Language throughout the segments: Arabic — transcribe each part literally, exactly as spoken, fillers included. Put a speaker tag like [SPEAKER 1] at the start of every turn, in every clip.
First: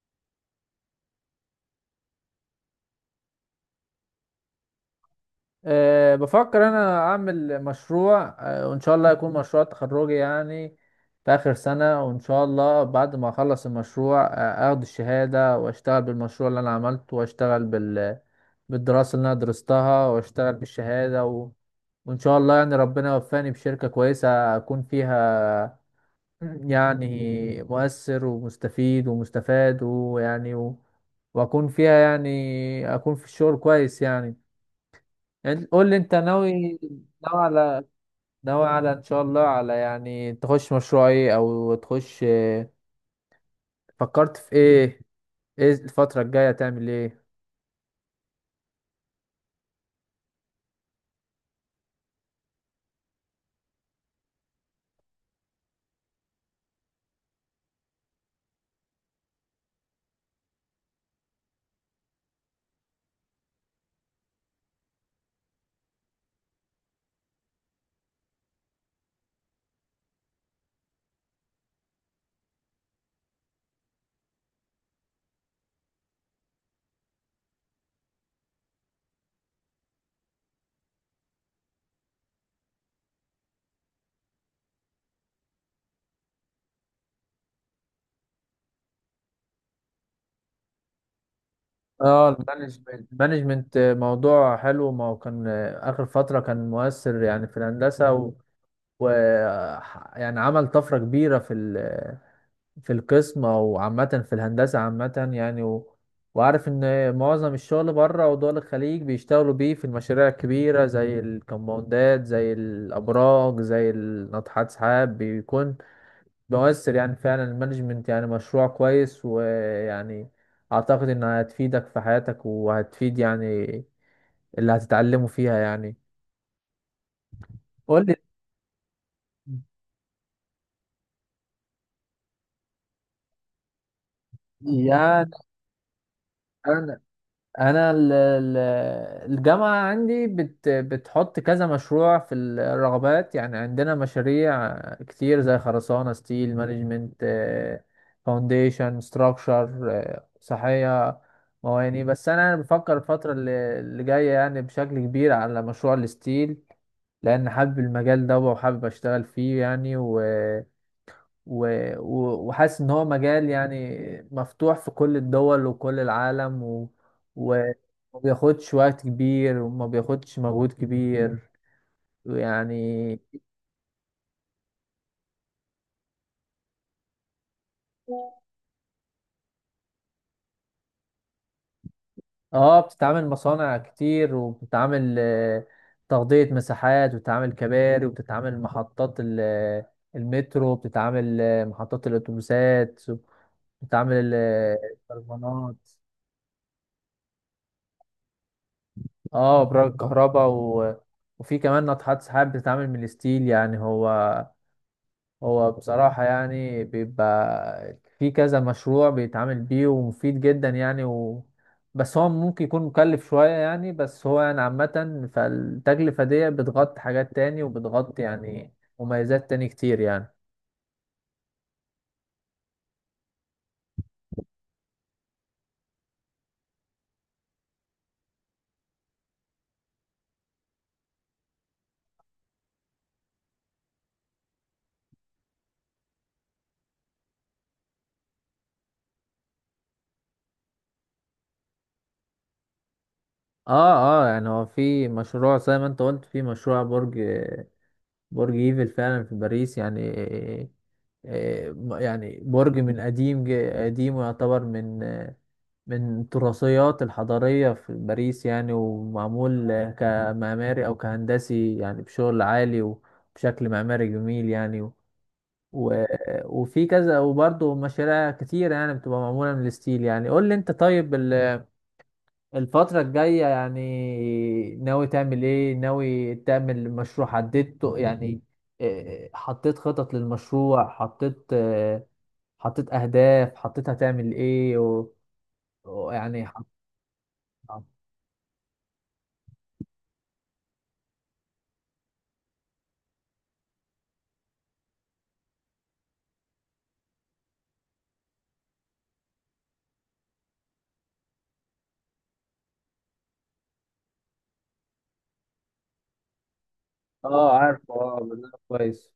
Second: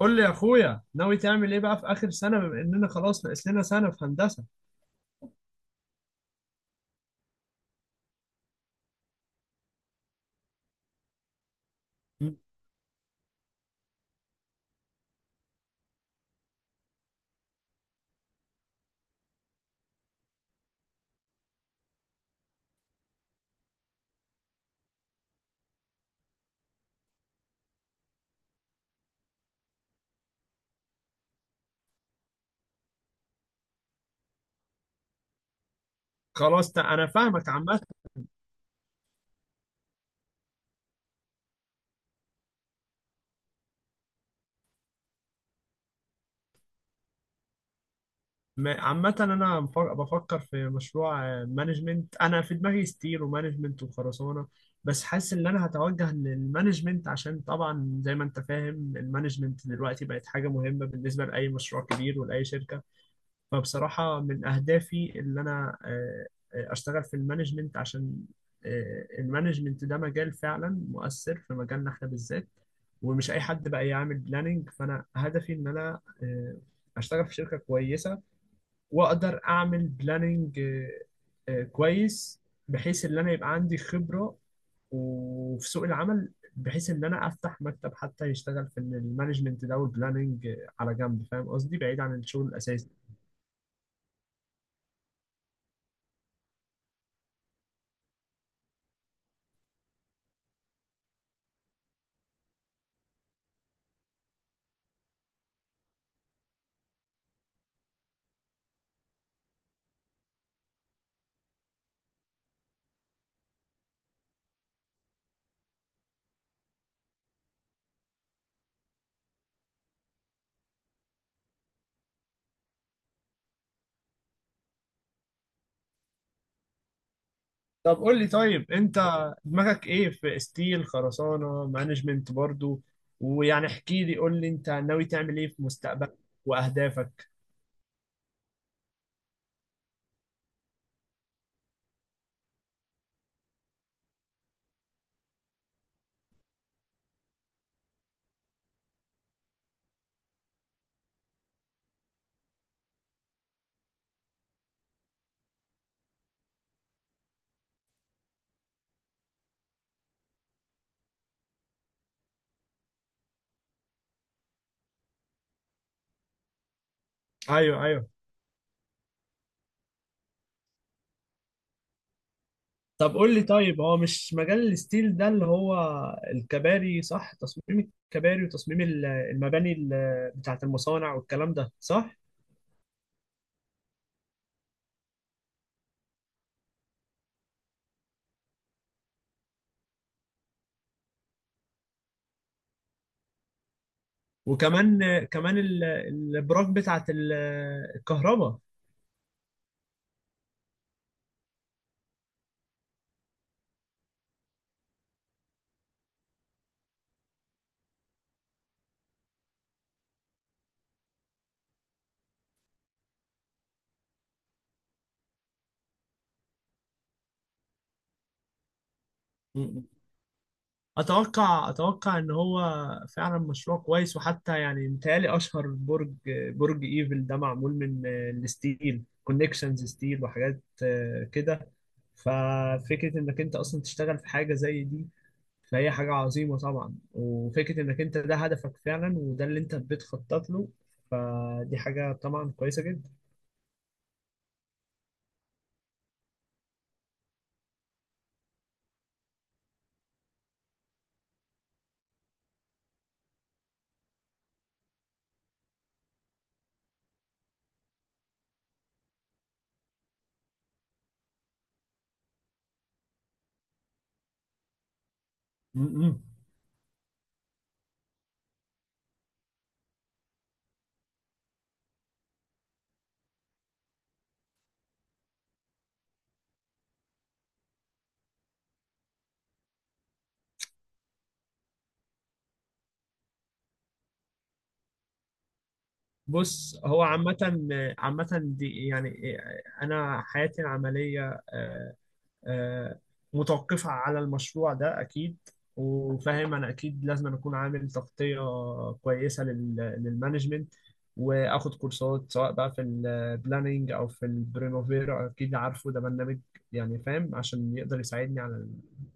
[SPEAKER 1] قول لي يا اخويا ناوي تعمل ايه بقى في اخر سنه بما اننا خلاص ناقص لنا سنه في هندسه.
[SPEAKER 2] أه بفكر انا اعمل مشروع أه وان شاء الله يكون مشروع تخرجي يعني في اخر سنة. وان
[SPEAKER 1] مم.
[SPEAKER 2] شاء الله بعد ما اخلص المشروع أه اخد الشهادة واشتغل بالمشروع اللي انا عملته واشتغل بال بالدراسة اللي انا درستها واشتغل بالشهادة و... وان شاء الله يعني ربنا يوفقني بشركة كويسة اكون فيها يعني مؤثر ومستفيد ومستفاد ويعني و... واكون فيها يعني اكون في الشغل كويس يعني. يعني قول لي انت ناوي
[SPEAKER 1] خلاص تع- انا
[SPEAKER 2] ناوي
[SPEAKER 1] فاهمك. عامه،
[SPEAKER 2] على ناوي على ان شاء الله، على يعني تخش مشروع ايه، او تخش اه، فكرت في ايه؟ ايه الفترة الجاية تعمل ايه؟
[SPEAKER 1] م- عامه انا مف- بفكر في مشروع، آه، مانجمنت. انا في دماغي ستير ومانجمنت وخرسانه، بس حاسس ان انا هتوجه للمانجمنت عشان طبعا زي ما انت فاهم المانجمنت دلوقتي بقت حاجه مهمه بالنسبه لاي مشروع كبير ولاي شركه. فبصراحة من أهدافي اللي أنا آه، آه، أشتغل في المانجمنت، عشان آه، المانجمنت ده مجال فعلا مؤثر في مجالنا إحنا بالذات، ومش أي حد بقى يعمل بلاننج. فأنا هدفي إن أنا آه، أشتغل في شركة كويسة وأقدر أعمل بلاننج كويس، بحيث إن أنا يبقى عندي خبرة وفي سوق العمل، بحيث ان انا افتح مكتب حتى يشتغل في المانجمنت ده والبلاننج على جنب. فاهم قصدي، بعيد عن
[SPEAKER 2] اه
[SPEAKER 1] الشغل
[SPEAKER 2] المانجمنت
[SPEAKER 1] الاساسي.
[SPEAKER 2] المانجمنت موضوع حلو. ما هو كان اه، اخر فترة كان مؤثر يعني في الهندسة و, و ح- يعني عمل طفرة كبيرة في في القسم او عامه في الهندسه عامه يعني و... وعارف ان معظم الشغل بره ودول الخليج بيشتغلوا بيه في المشاريع الكبيره زي الكمباوندات زي الابراج زي ناطحات سحاب، بيكون مؤثر يعني فعلا. المانجمنت يعني مشروع كويس، ويعني اعتقد انها هتفيدك في حياتك وهتفيد يعني اللي هتتعلمه فيها يعني.
[SPEAKER 1] طب
[SPEAKER 2] قول لي
[SPEAKER 1] قول لي، طيب انت دماغك ايه؟ في ستيل، خرسانة، مانجمنت برضو؟ ويعني احكي لي، قول لي انت ناوي
[SPEAKER 2] يعني.
[SPEAKER 1] تعمل ايه في مستقبلك
[SPEAKER 2] أنا-
[SPEAKER 1] واهدافك؟
[SPEAKER 2] انا ال- ال- الجامعه عندي بت بتحط كذا مشروع في الرغبات يعني. عندنا مشاريع كتير زي خرسانه، ستيل، مانجمنت، فاونديشن، ستراكشر، صحيه، مواني. بس انا بفكر الفتره اللي اللي جايه يعني بشكل كبير على مشروع الستيل، لان حابب المجال ده وحابب اشتغل فيه يعني و و- و- وحاسس ان هو مجال يعني مفتوح في كل الدول وكل العالم و... و-
[SPEAKER 1] ايوه، ايوه.
[SPEAKER 2] وما بياخدش وقت كبير وما بياخدش مجهود كبير يعني.
[SPEAKER 1] طب قول لي، طيب هو مش مجال الستيل ده اللي هو الكباري، صح؟ تصميم الكباري وتصميم ال- المباني ال- بتاعت المصانع والكلام ده، صح؟
[SPEAKER 2] اه بتتعامل مصانع كتير، وبتتعامل آه، تغطية مساحات، وبتتعامل كباري، وبتتعامل محطات ال- المترو، بتتعامل آه، محطات الأتوبيسات، بتتعامل آه،
[SPEAKER 1] وكمان كمان
[SPEAKER 2] الكرفانات.
[SPEAKER 1] ال- الابراج بتاعت ال- الكهرباء.
[SPEAKER 2] اه ابراج الكهرباء و... وفي كمان ناطحات سحاب بتتعامل من الستيل يعني. هو هو بصراحة يعني بيبقى في كذا مشروع بيتعامل بيه ومفيد جدا يعني و... بس هو ممكن يكون مكلف شوية يعني. بس هو يعني عامة، فالتكلفة دي بتغطي حاجات تاني وبتغطي يعني مميزات تاني كتير يعني.
[SPEAKER 1] اتوقع، اتوقع ان هو فعلا مشروع كويس. وحتى يعني متهيألي اشهر برج، برج ايفل ده، معمول من آه، الستيل، كونكشنز ستيل وحاجات آه، كده. ففكره انك انت اصلا تشتغل في حاجه زي دي، فهي حاجه عظيمه طبعا. وفكره انك انت ده هدفك فعلا وده اللي انت بتخطط له، فدي حاجه طبعا كويسه جدا.
[SPEAKER 2] اه اه يعني هو في مشروع زي ما انت قلت، في مشروع برج برج ايفل فعلا في باريس يعني آه، آه، يعني برج من قديم ج- قديم ويعتبر من آه، من التراثيات الحضارية في باريس يعني، ومعمول آه، كمعماري أو كهندسي يعني بشغل عالي وبشكل معماري جميل يعني و
[SPEAKER 1] م-
[SPEAKER 2] و-
[SPEAKER 1] م.
[SPEAKER 2] وفي كذا، وبرضه مشاريع كتيرة يعني بتبقى معمولة من الستيل يعني. قول لي أنت، طيب، ال... الفترة الجاية يعني ناوي تعمل ايه؟ ناوي تعمل مشروع حددته يعني؟ إيه، حطيت خطط للمشروع، حطيت آه، حطيت اهداف، حطيت هتعمل ايه و... و- يعني حط...
[SPEAKER 1] بص، هو عامة، عامة دي يعني أنا حياتي العملية آه، آه، متوقفة على المشروع ده أكيد. وفاهم أنا أكيد لازم أنا أكون عامل تغطية كويسة لل- للمانجمنت، وآخد كورسات سواء بقى في البلاننج أو في البرينوفير، أكيد عارفه ده برنامج يعني، فاهم،
[SPEAKER 2] اه،
[SPEAKER 1] عشان
[SPEAKER 2] عارف،
[SPEAKER 1] يقدر
[SPEAKER 2] اه
[SPEAKER 1] يساعدني
[SPEAKER 2] بالله
[SPEAKER 1] على ال-
[SPEAKER 2] كويس.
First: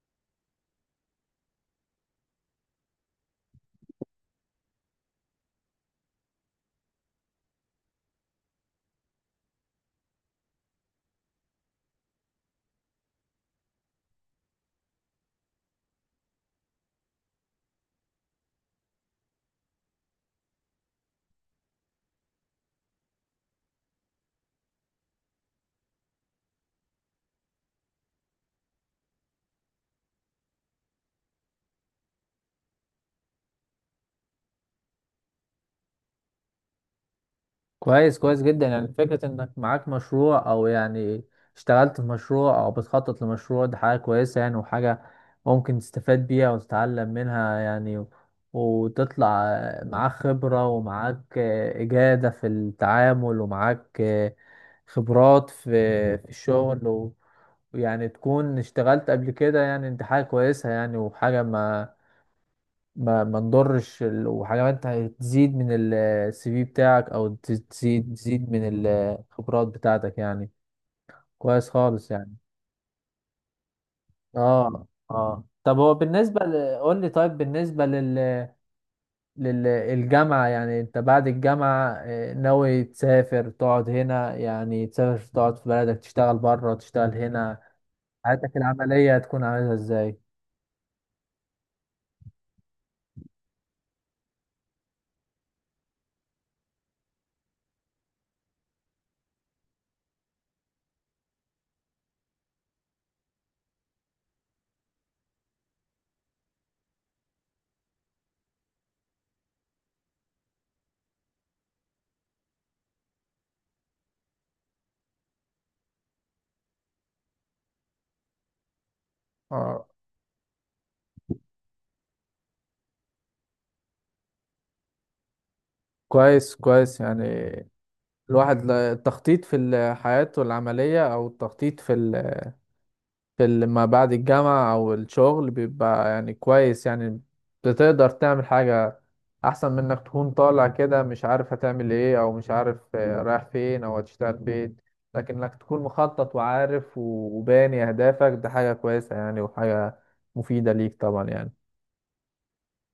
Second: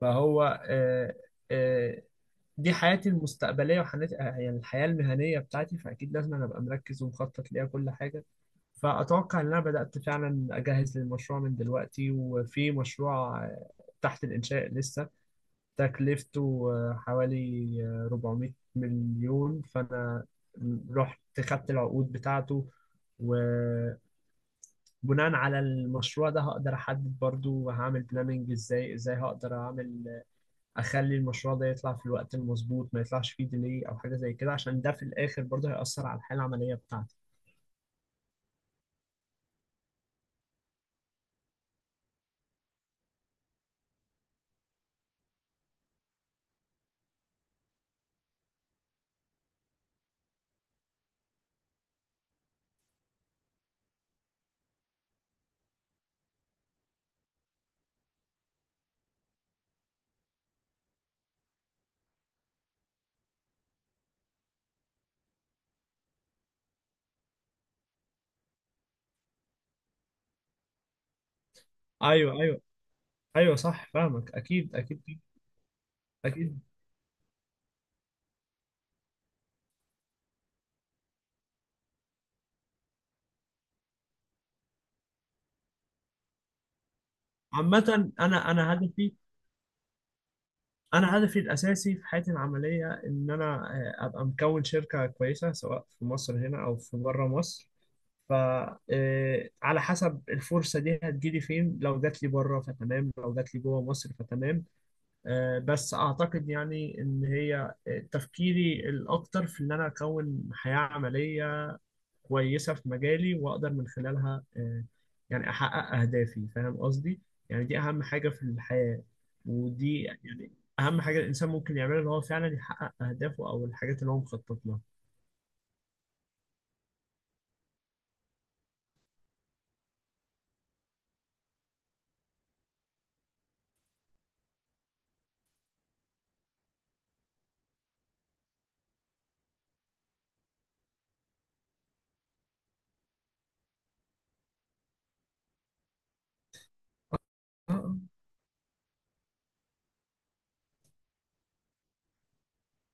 [SPEAKER 1] فهو آه، آه، دي حياتي المستقبليه وحياتي، آه، يعني الحياه المهنيه بتاعتي. فاكيد لازم انا ابقى مركز ومخطط ليها كل حاجه. فاتوقع ان انا بدات فعلا اجهز للمشروع من دلوقتي، وفي مشروع آه، تحت الانشاء لسه، تكلفته آه، حوالي آه، أربعمائة مليون. فانا رحت خدت العقود بتاعته، وبناء على المشروع ده هقدر احدد برضو هعمل بلاننج ازاي، ازاي هقدر اعمل اخلي المشروع ده يطلع في الوقت المظبوط، ما يطلعش فيه ديلي او حاجه زي كده، عشان ده في الاخر برضه هيأثر على الحاله العمليه بتاعتي.
[SPEAKER 2] كويس، كويس جدا يعني. فكرة انك معاك مشروع، او يعني اشتغلت في مشروع، او بتخطط لمشروع، دي حاجة كويسة يعني، وحاجة ممكن تستفاد بيها وتتعلم منها يعني، وتطلع معاك خبرة، ومعاك آه، إجادة في التعامل، ومعاك آه، خبرات في في الشغل و- ويعني تكون اشتغلت قبل كده يعني، دي حاجة كويسة يعني وحاجة ما ما ما نضرش ال- وحاجات هتزيد من السي في بتاعك، او تز- تزيد تزيد من الخبرات بتاعتك يعني. كويس خالص يعني.
[SPEAKER 1] ايوه، ايوه، ايوه صح، فاهمك، اكيد،
[SPEAKER 2] اه
[SPEAKER 1] اكيد،
[SPEAKER 2] اه، طب هو بالنسبة
[SPEAKER 1] اكيد.
[SPEAKER 2] ل... قول لي طيب. بالنسبة لل... للجامعة، يعني انت بعد الجامعة آه، ناوي تسافر تقعد هنا، يعني تسافر تقعد في بلدك، تشتغل بره، تشتغل هنا،
[SPEAKER 1] عامه انا
[SPEAKER 2] حياتك
[SPEAKER 1] انا هدفي،
[SPEAKER 2] العملية هتكون عاملها ازاي؟
[SPEAKER 1] انا هدفي الاساسي في حياتي العمليه ان انا آه، ابقى مكون شركه كويسه سواء في مصر هنا او في بره مصر. ف آه، على حسب الفرصه دي هتجيلي فين، لو جات لي بره فتمام، لو جات لي جوه مصر فتمام. آه، بس اعتقد يعني ان هي آه، تفكيري الاكتر في ان انا اكون حياة عملية كويسة في مجالي، واقدر من خلالها آه، يعني احقق اهدافي. فاهم قصدي؟ يعني دي اهم حاجة في الحياة،
[SPEAKER 2] اه،
[SPEAKER 1] ودي يعني اهم حاجة الانسان ممكن يعملها، ان هو فعلا يحقق اهدافه او الحاجات اللي هو مخطط لها.
[SPEAKER 2] كويس كويس يعني. الواحد لا- التخطيط في ال- حياته العملية، أو التخطيط في ال... في ال- ما بعد الجامعة أو الشغل، بيبقى يعني كويس يعني. بتقدر تعمل حاجة أحسن من إنك تكون طالع كده مش عارف هتعمل إيه، أو مش عارف آه، رايح فين أو هتشتغل فين. لكن إنك تكون مخطط وعارف و-
[SPEAKER 1] آه،
[SPEAKER 2] وباني
[SPEAKER 1] آه.
[SPEAKER 2] أهدافك، ده حاجة كويسة يعني وحاجة مفيدة ليك طبعا يعني.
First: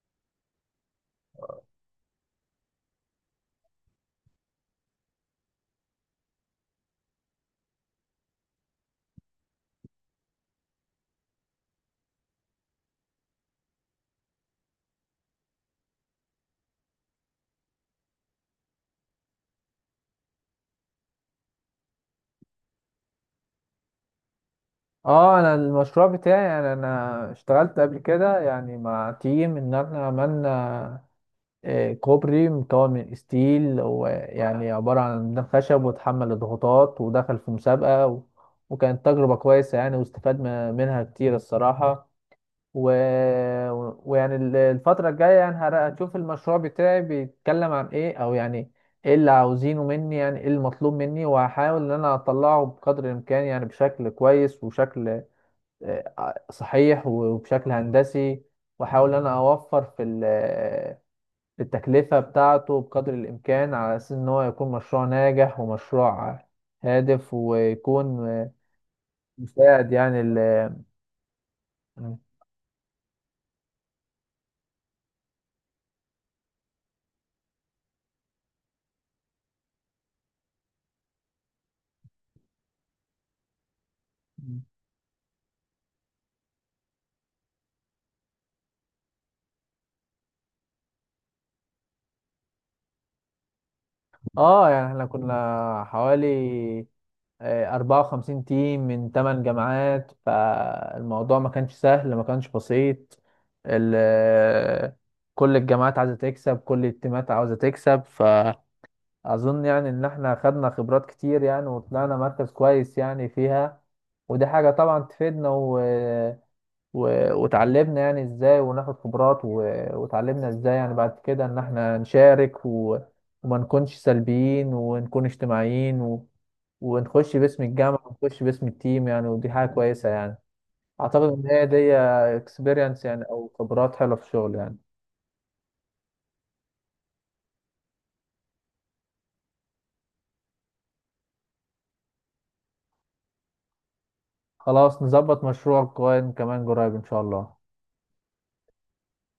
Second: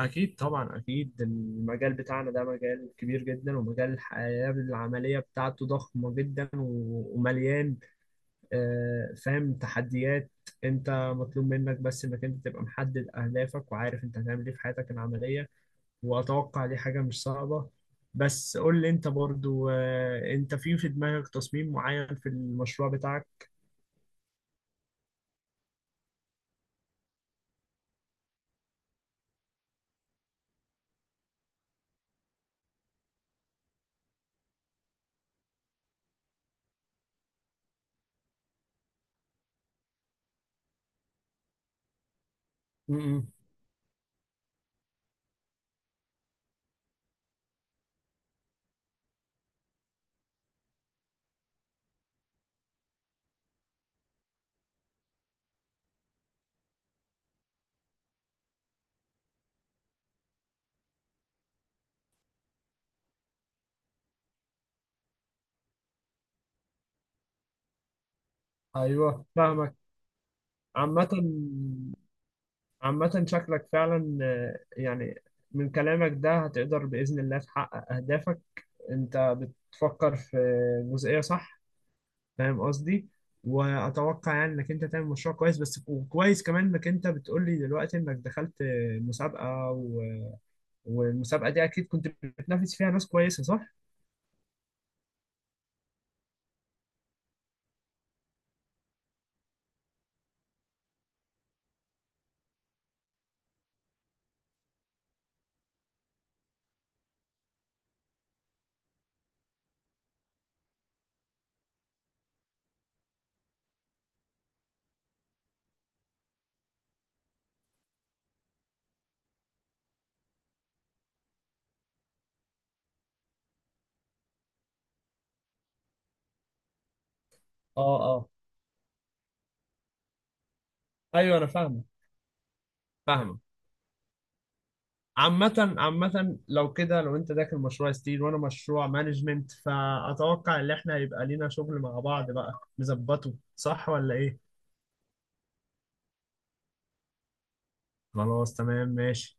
[SPEAKER 1] اكيد طبعا، اكيد المجال بتاعنا ده مجال كبير جدا، ومجال الحياة العملية بتاعته ضخمة جدا و- ومليان آه، فاهم، تحديات. انت مطلوب منك بس انك انت تبقى محدد اهدافك، وعارف انت هتعمل ايه في حياتك العملية. واتوقع دي حاجة مش صعبة. بس قول لي انت برضو، آه، انت في في دماغك تصميم معين في المشروع بتاعك؟
[SPEAKER 2] اه، انا المشروع بتاعي يعني انا اشتغلت قبل كده يعني مع تيم ان احنا عملنا آه، كوبري مكون من ستيل، ويعني عبارة عن ميدان خشب، واتحمل الضغوطات، ودخل في مسابقة و... وكانت تجربة كويسة يعني، واستفاد م- منها كتير الصراحة. و...
[SPEAKER 1] امم
[SPEAKER 2] و- ويعني ال- الفترة الجاية يعني هر- هتشوف المشروع بتاعي بيتكلم عن ايه، او يعني ايه اللي عاوزينه مني، يعني ايه المطلوب مني. وهحاول ان انا اطلعه بقدر الامكان يعني بشكل كويس، وشكل آه، صحيح وبشكل هندسي، واحاول ان انا اوفر في ال التكلفة بتاعته بقدر الإمكان، على أساس إن هو يكون مشروع ناجح ومشروع هادف، ويكون
[SPEAKER 1] ايوه، فاهمك.
[SPEAKER 2] مساعد يعني ال
[SPEAKER 1] عامة، عامة شكلك فعلا آه، يعني من كلامك ده هتقدر بإذن الله تحقق أهدافك. أنت بتفكر في جزئية صح، فاهم قصدي. واتوقع يعني انك انت تعمل مشروع كويس، بس وكويس كمان انك انت بتقول لي دلوقتي انك دخلت مسابقة و... والمسابقة دي اكيد كنت بتنافس فيها ناس كويسة، صح؟
[SPEAKER 2] آه يعني إحنا كنا حوالي آه، أربعة وخمسين تيم من تمن جامعات. فالموضوع ما كانش سهل، ما كانش بسيط ال- كل الجامعات عايزة تكسب، كل التيمات عاوزة تكسب ف اظن يعني ان احنا خدنا خبرات كتير يعني، وطلعنا مركز كويس يعني فيها. ودي حاجة طبعا تفيدنا و... و... وتعلمنا يعني ازاي وناخد خبرات و... وتعلمنا ازاي يعني بعد كده ان احنا نشارك و... وما نكونش سلبيين، ونكون اجتماعيين و... ونخش باسم
[SPEAKER 1] اه،
[SPEAKER 2] الجامعة،
[SPEAKER 1] اه،
[SPEAKER 2] ونخش باسم التيم يعني. ودي حاجة كويسة يعني، اعتقد
[SPEAKER 1] ايوه انا
[SPEAKER 2] ان هي
[SPEAKER 1] فاهمه،
[SPEAKER 2] دي اكسبيرينس يعني،
[SPEAKER 1] فاهمة.
[SPEAKER 2] او خبرات حلوة في الشغل يعني.
[SPEAKER 1] عامة، عامة لو كده، لو انت داخل مشروع ستيل وانا مشروع مانجمنت، فاتوقع ان احنا هيبقى لينا شغل مع بعض بقى، نظبطه صح ولا ايه؟
[SPEAKER 2] خلاص، نظبط مشروع كوين كمان قريب ان شاء الله.
[SPEAKER 1] خلاص تمام ماشي.